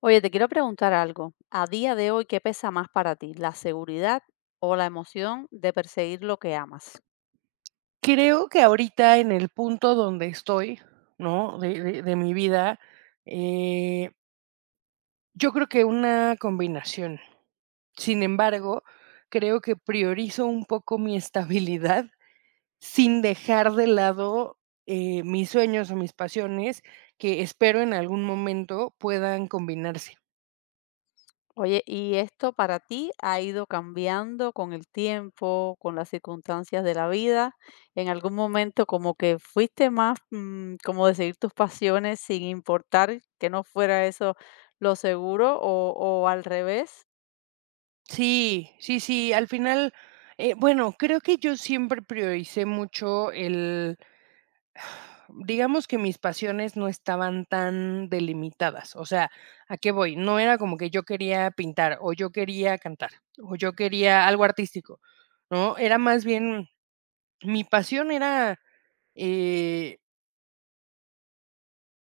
Oye, te quiero preguntar algo. A día de hoy, ¿qué pesa más para ti, la seguridad o la emoción de perseguir lo que amas? Creo que ahorita en el punto donde estoy, ¿no? De mi vida, eh, yo creo que una combinación. Sin embargo, creo que priorizo un poco mi estabilidad sin dejar de lado, mis sueños o mis pasiones que espero en algún momento puedan combinarse. Oye, ¿y esto para ti ha ido cambiando con el tiempo, con las circunstancias de la vida? ¿En algún momento como que fuiste más como de seguir tus pasiones sin importar que no fuera eso lo seguro o al revés? Sí, sí, sí, al final, bueno, creo que yo siempre prioricé mucho el Digamos que mis pasiones no estaban tan delimitadas, o sea, ¿a qué voy? No era como que yo quería pintar, o yo quería cantar, o yo quería algo artístico, ¿no? Era más bien, mi pasión era, eh,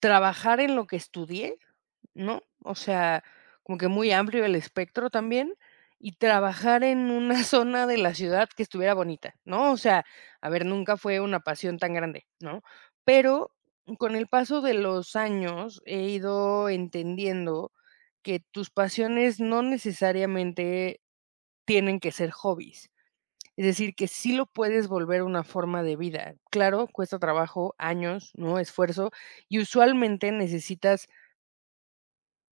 trabajar en lo que estudié, ¿no? O sea, como que muy amplio el espectro también y trabajar en una zona de la ciudad que estuviera bonita, ¿no? O sea, a ver, nunca fue una pasión tan grande, ¿no? Pero con el paso de los años he ido entendiendo que tus pasiones no necesariamente tienen que ser hobbies. Es decir, que sí lo puedes volver una forma de vida. Claro, cuesta trabajo, años, ¿no? Esfuerzo. Y usualmente necesitas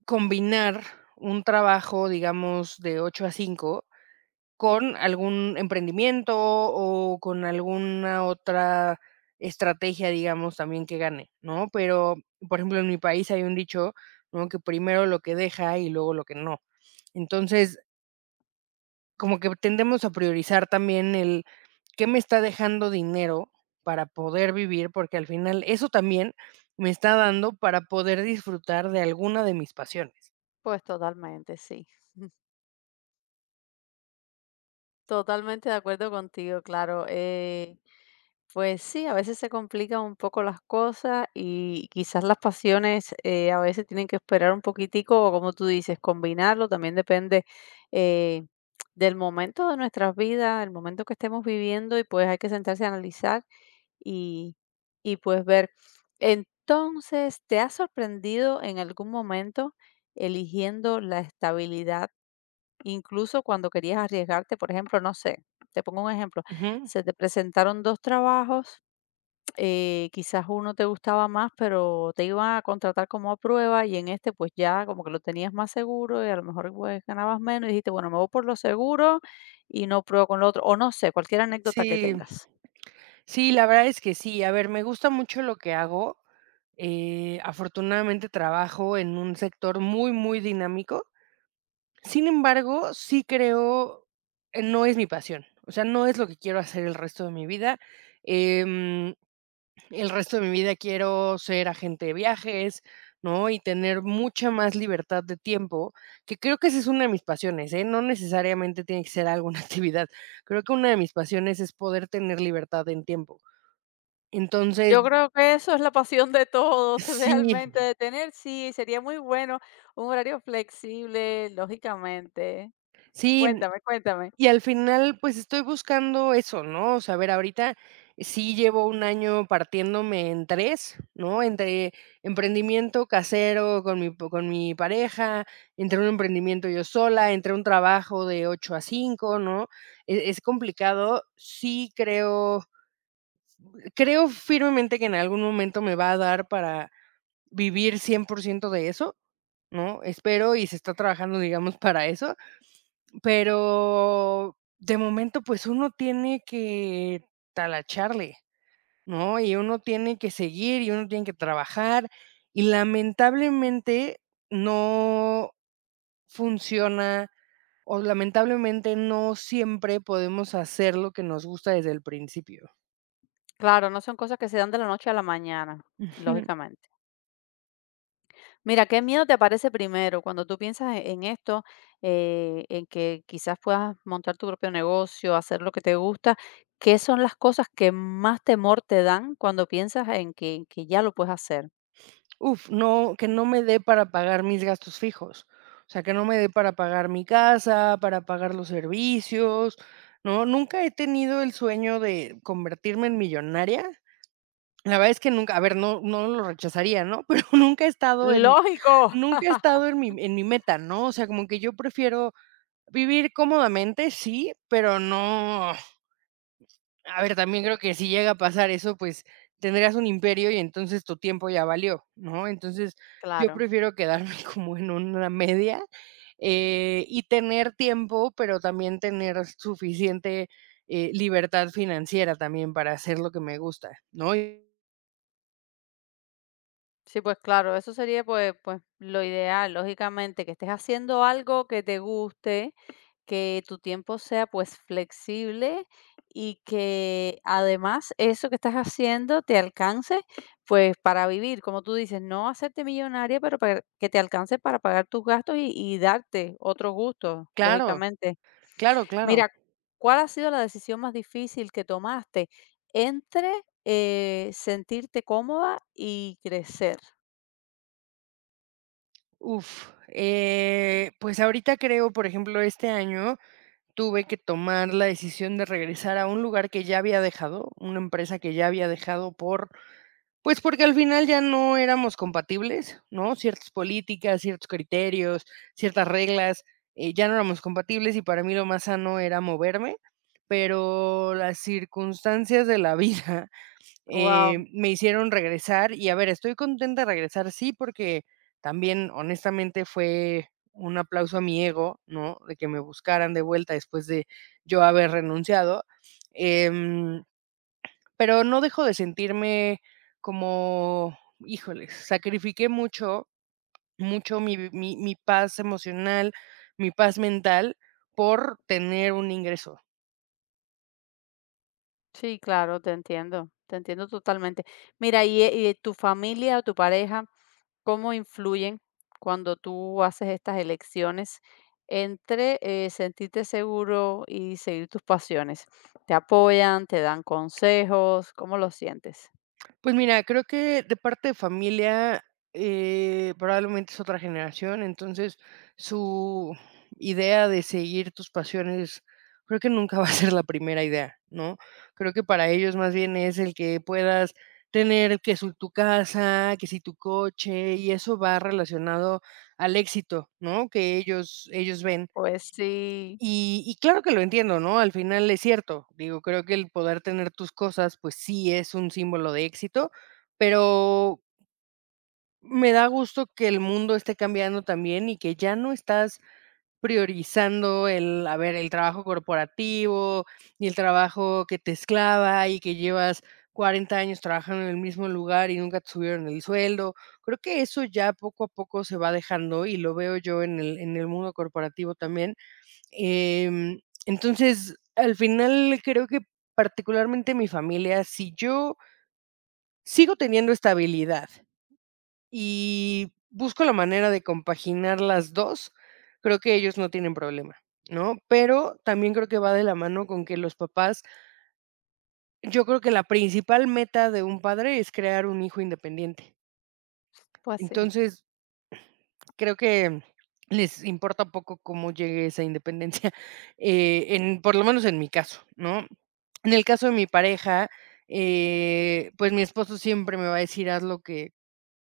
combinar un trabajo, digamos, de 8 a 5 con algún emprendimiento o con alguna otra estrategia, digamos, también que gane, ¿no? Pero, por ejemplo, en mi país hay un dicho, ¿no? Que primero lo que deja y luego lo que no. Entonces, como que tendemos a priorizar también el qué me está dejando dinero para poder vivir, porque al final eso también me está dando para poder disfrutar de alguna de mis pasiones. Pues totalmente, sí. Totalmente de acuerdo contigo, claro. Pues sí, a veces se complican un poco las cosas y quizás las pasiones a veces tienen que esperar un poquitico o como tú dices, combinarlo, también depende eh, del momento de nuestras vidas, el momento que estemos viviendo y pues hay que sentarse a analizar y, y pues ver. Entonces, ¿te has sorprendido en algún momento eligiendo la estabilidad, incluso cuando querías arriesgarte? Por ejemplo, no sé, te pongo un ejemplo, Ujú. se te presentaron dos trabajos, quizás uno te gustaba más, pero te iban a contratar como a prueba y en este pues ya como que lo tenías más seguro y a lo mejor pues ganabas menos y dijiste, bueno, me voy por lo seguro y no pruebo con lo otro, o no sé, cualquier anécdota que Sí, tengas. sí, la verdad es que sí. A ver, me gusta mucho lo que hago. Afortunadamente trabajo en un sector muy, muy dinámico. Sin embargo, sí creo, no es mi pasión. O sea, no es lo que quiero hacer el resto de mi vida. Em, el resto de mi vida quiero ser agente de viajes, ¿no? Y tener mucha más libertad de tiempo, que creo que esa es una de mis pasiones, ¿eh? No necesariamente tiene que ser alguna actividad. Creo que una de mis pasiones es poder tener libertad en tiempo. Entonces, Yo creo que eso es la pasión de todos, sí, realmente, de tener, sí, sería muy bueno un horario flexible, lógicamente. sí, Cuéntame, cuéntame. y al final, pues, estoy buscando eso, ¿no? O sea, a ver, ahorita sí llevo un año partiéndome en tres, ¿no? Entre emprendimiento casero con mi po con mi pareja, entre un emprendimiento yo sola, entre un trabajo de 8 a cinco, ¿no? Es complicado. Sí creo firmemente que en algún momento me va a dar para vivir 100% de eso, ¿no? Espero y se está trabajando, digamos, para eso. Pero de momento, pues uno tiene que talacharle, ¿no? Y uno tiene que seguir y uno tiene que trabajar y lamentablemente no funciona o lamentablemente no siempre podemos hacer lo que nos gusta desde el principio. Claro, no son cosas que se dan de la noche a la mañana, Ujú. lógicamente. Mira, ¿qué miedo te aparece primero cuando tú piensas en esto, en que quizás puedas montar tu propio negocio, hacer lo que te gusta? ¿Qué son las cosas que más temor te dan cuando piensas en que ya lo puedes hacer? Uf, no, que no me dé para pagar mis gastos fijos. O sea, que no me dé para pagar mi casa, para pagar los servicios, ¿no? Nunca he tenido el sueño de convertirme en millonaria. La verdad es que nunca, a ver, no, no lo rechazaría, ¿no? Pero nunca he estado en, Lógico. nunca he estado en mi meta, ¿no? O sea, como que yo prefiero vivir cómodamente, sí, pero no. A ver, también creo que si llega a pasar eso, pues tendrías un imperio y entonces tu tiempo ya valió, ¿no? Entonces, yo Claro. prefiero quedarme como en una media, y tener tiempo, pero también tener suficiente, libertad financiera también para hacer lo que me gusta, ¿no? Y Sí, pues claro, eso sería pues, pues lo ideal, lógicamente, que estés haciendo algo que te guste, que tu tiempo sea pues flexible y que además eso que estás haciendo te alcance pues para vivir, como tú dices, no hacerte millonaria, pero para que te alcance para pagar tus gastos y darte otros gustos, claro, lógicamente. claro, claro. Mira, ¿cuál ha sido la decisión más difícil que tomaste entre, sentirte cómoda y crecer? Uf, pues ahorita creo, por ejemplo, este año tuve que tomar la decisión de regresar a un lugar que ya había dejado, una empresa que ya había dejado por Pues, porque al final ya no éramos compatibles, ¿no? Ciertas políticas, ciertos criterios, ciertas reglas, ya no éramos compatibles y para mí lo más sano era moverme, pero las circunstancias de la vida, Wow, me hicieron regresar y, a ver, estoy contenta de regresar, sí, porque también honestamente fue un aplauso a mi ego, ¿no? De que me buscaran de vuelta después de yo haber renunciado, em pero no dejo de sentirme como, híjoles, sacrifiqué mucho, mucho mi paz emocional, mi paz mental por tener un ingreso. sí, claro, te entiendo totalmente. Mira, y tu familia o tu pareja, ¿cómo influyen cuando tú haces estas elecciones entre, sentirte seguro y seguir tus pasiones? ¿Te apoyan, te dan consejos? ¿Cómo lo sientes? Pues mira, creo que de parte de familia, probablemente es otra generación, entonces su idea de seguir tus pasiones, creo que nunca va a ser la primera idea, ¿no? Creo que para ellos más bien es el que puedas tener que su tu casa, que si tu coche, y eso va relacionado al éxito, ¿no? Que ellos ven. Pues sí, Y claro que lo entiendo, ¿no? Al final es cierto. Digo, creo que el poder tener tus cosas, pues sí es un símbolo de éxito, pero me da gusto que el mundo esté cambiando también y que ya no estás priorizando el, a ver, el trabajo corporativo y el trabajo que te esclava y que llevas 40 años trabajando en el mismo lugar y nunca te subieron el sueldo. Creo que eso ya poco a poco se va dejando y lo veo yo en el mundo corporativo también, Em, entonces, al final creo que particularmente mi familia, si yo sigo teniendo estabilidad y busco la manera de compaginar las 2, creo que ellos no tienen problema, ¿no? Pero también creo que va de la mano con que los papás yo creo que la principal meta de un padre es crear un hijo independiente. pues sí, Entonces, creo que les importa poco cómo llegue esa independencia, en por lo menos en mi caso, ¿no? En el caso de mi pareja, pues, mi esposo siempre me va a decir: "Haz lo que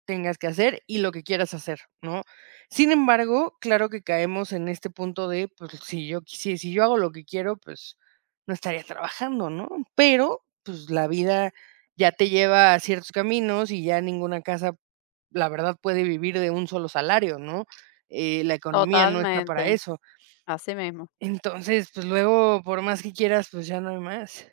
tengas que hacer y lo que quieras hacer", ¿no? Sin embargo, claro que caemos en este punto de, pues, si yo hago lo que quiero, pues, no estaría trabajando, ¿no? Pero, pues, la vida ya te lleva a ciertos caminos y ya ninguna casa la verdad puede vivir de un solo salario, ¿no? La economía no está para totalmente, eso. así mismo. Entonces, pues luego, por más que quieras, pues ya no hay más.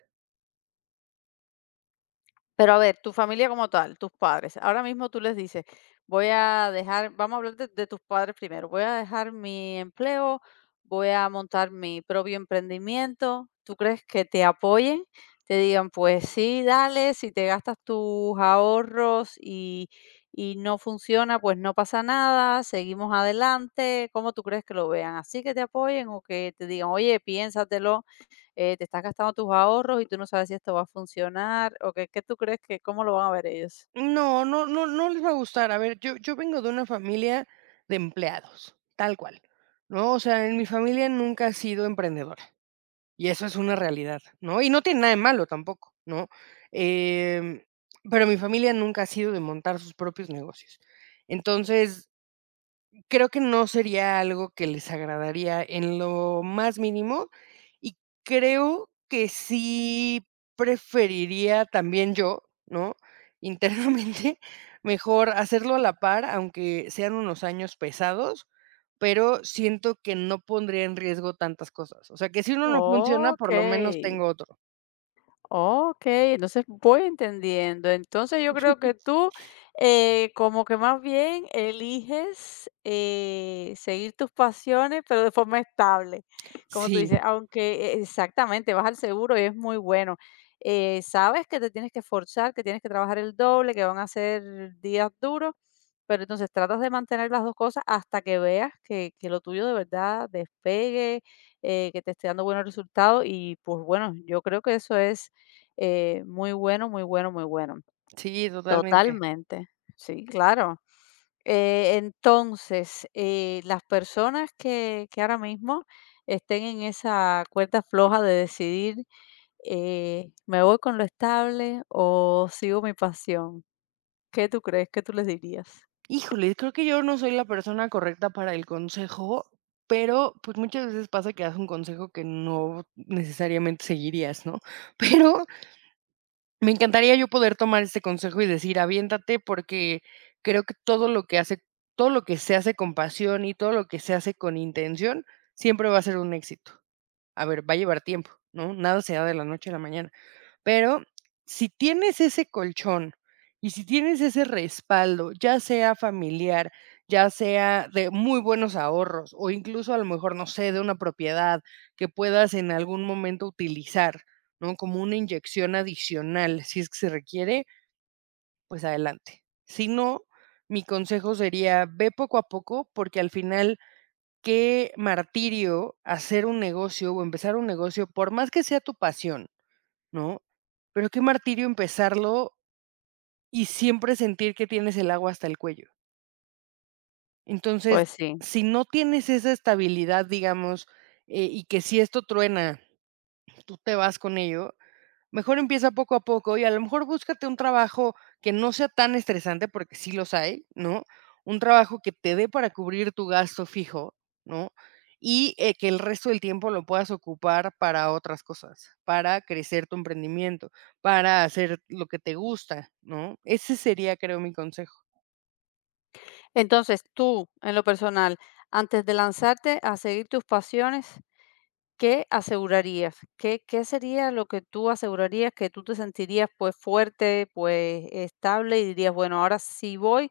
Pero a ver, tu familia como tal, tus padres, ahora mismo tú les dices, voy a dejar, vamos a hablar de tus padres primero, voy a dejar mi empleo, voy a montar mi propio emprendimiento, ¿tú crees que te apoyen? Te digan, pues sí, dale, si te gastas tus ahorros y no funciona, pues no pasa nada, seguimos adelante, ¿cómo tú crees que lo vean? ¿Así que te apoyen o que te digan, oye, piénsatelo? Te estás gastando tus ahorros y tú no sabes si esto va a funcionar, o qué, qué tú crees que, cómo lo van a ver ellos. No, no, no, no les va a gustar. A ver, yo vengo de una familia de empleados, tal cual, ¿no? O sea, en mi familia nunca ha sido emprendedora y eso es una realidad, ¿no? Y no tiene nada de malo tampoco, ¿no? Em, pero mi familia nunca ha sido de montar sus propios negocios. Entonces, creo que no sería algo que les agradaría en lo más mínimo, y creo que sí preferiría también yo, ¿no?, internamente, mejor hacerlo a la par, aunque sean unos años pesados, pero siento que no pondría en riesgo tantas cosas. O sea, que si uno no funciona, Ok. por lo menos tengo otro. Okey, entonces voy entendiendo. Entonces, yo creo que tú, como que más bien eliges, seguir tus pasiones, pero de forma estable, como tú Sí, dices, aunque exactamente, vas al seguro y es muy bueno. Sabes que te tienes que forzar, que tienes que trabajar el doble, que van a ser días duros, pero entonces tratas de mantener las 2 cosas hasta que veas que lo tuyo de verdad despegue, que te esté dando buenos resultados y, pues, bueno, yo creo que eso es muy bueno, muy bueno, muy bueno. sí, totalmente. Totalmente. Sí, claro. Entonces, las personas que ahora mismo estén en esa cuerda floja de decidir, ¿me voy con lo estable o sigo mi pasión? ¿Qué tú crees? ¿Qué tú les dirías? Híjole, creo que yo no soy la persona correcta para el consejo, pero, pues, muchas veces pasa que das un consejo que no necesariamente seguirías, ¿no? Pero me encantaría yo poder tomar este consejo y decir: "Aviéntate", porque creo que todo lo que hace todo lo que se hace con pasión y todo lo que se hace con intención siempre va a ser un éxito. A ver, va a llevar tiempo, ¿no? Nada se da de la noche a la mañana. Pero si tienes ese colchón y si tienes ese respaldo, ya sea familiar, ya sea de muy buenos ahorros o incluso a lo mejor, no sé, de una propiedad que puedas en algún momento utilizar, ¿no? Como una inyección adicional, si es que se requiere, pues adelante. Si no, mi consejo sería ve poco a poco porque al final qué martirio hacer un negocio o empezar un negocio, por más que sea tu pasión, ¿no? Pero qué martirio empezarlo y siempre sentir que tienes el agua hasta el cuello. Entonces, Pues sí. si no tienes esa estabilidad, digamos, y que si esto truena, tú te vas con ello, mejor empieza poco a poco y a lo mejor búscate un trabajo que no sea tan estresante, porque sí los hay, ¿no? Un trabajo que te dé para cubrir tu gasto fijo, ¿no? Y, que el resto del tiempo lo puedas ocupar para otras cosas, para crecer tu emprendimiento, para hacer lo que te gusta, ¿no? Ese sería, creo, mi consejo. Entonces, tú, en lo personal, antes de lanzarte a seguir tus pasiones, ¿qué asegurarías? ¿Qué, qué sería lo que tú asegurarías que tú te sentirías pues fuerte, pues estable y dirías, bueno, ahora sí voy,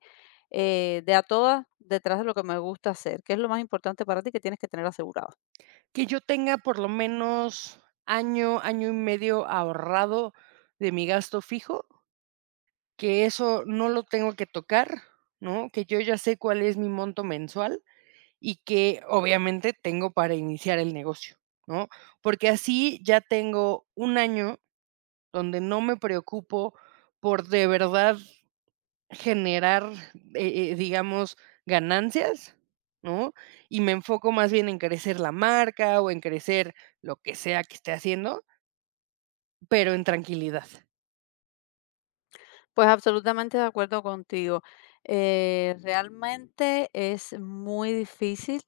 de a todas detrás de lo que me gusta hacer? ¿Qué es lo más importante para ti que tienes que tener asegurado? Que yo tenga por lo menos año, año y medio ahorrado de mi gasto fijo. Que eso no lo tengo que tocar, ¿no? Que yo ya sé cuál es mi monto mensual y que obviamente tengo para iniciar el negocio, ¿no? Porque así ya tengo un año donde no me preocupo por de verdad generar, digamos, ganancias, ¿no? Y me enfoco más bien en crecer la marca o en crecer lo que sea que esté haciendo, pero en tranquilidad. Pues absolutamente de acuerdo contigo. Realmente es muy difícil,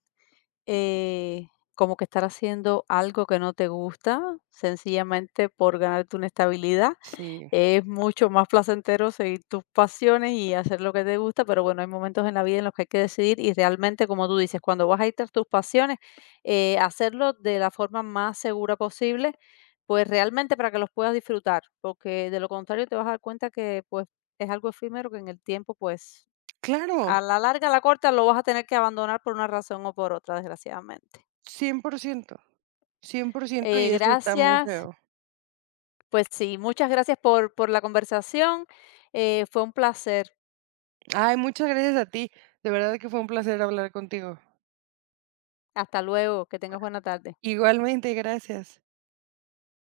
eh, como que estar haciendo algo que no te gusta, sencillamente por ganarte una estabilidad. Sí, Es mucho más placentero seguir tus pasiones y hacer lo que te gusta, pero bueno, hay momentos en la vida en los que hay que decidir y realmente, como tú dices, cuando vas a ir tras tus pasiones, hacerlo de la forma más segura posible, pues realmente para que los puedas disfrutar, porque de lo contrario te vas a dar cuenta que pues es algo efímero que en el tiempo, pues claro. a la larga, a la corta, lo vas a tener que abandonar por una razón o por otra, desgraciadamente. Cien por ciento, cien por ciento y eso está muy Gracias, feo. pues sí, muchas gracias por la conversación. Fue un placer. Ay, muchas gracias a ti. De verdad que fue un placer hablar contigo. Hasta luego, que tengas buena tarde. Igualmente, gracias.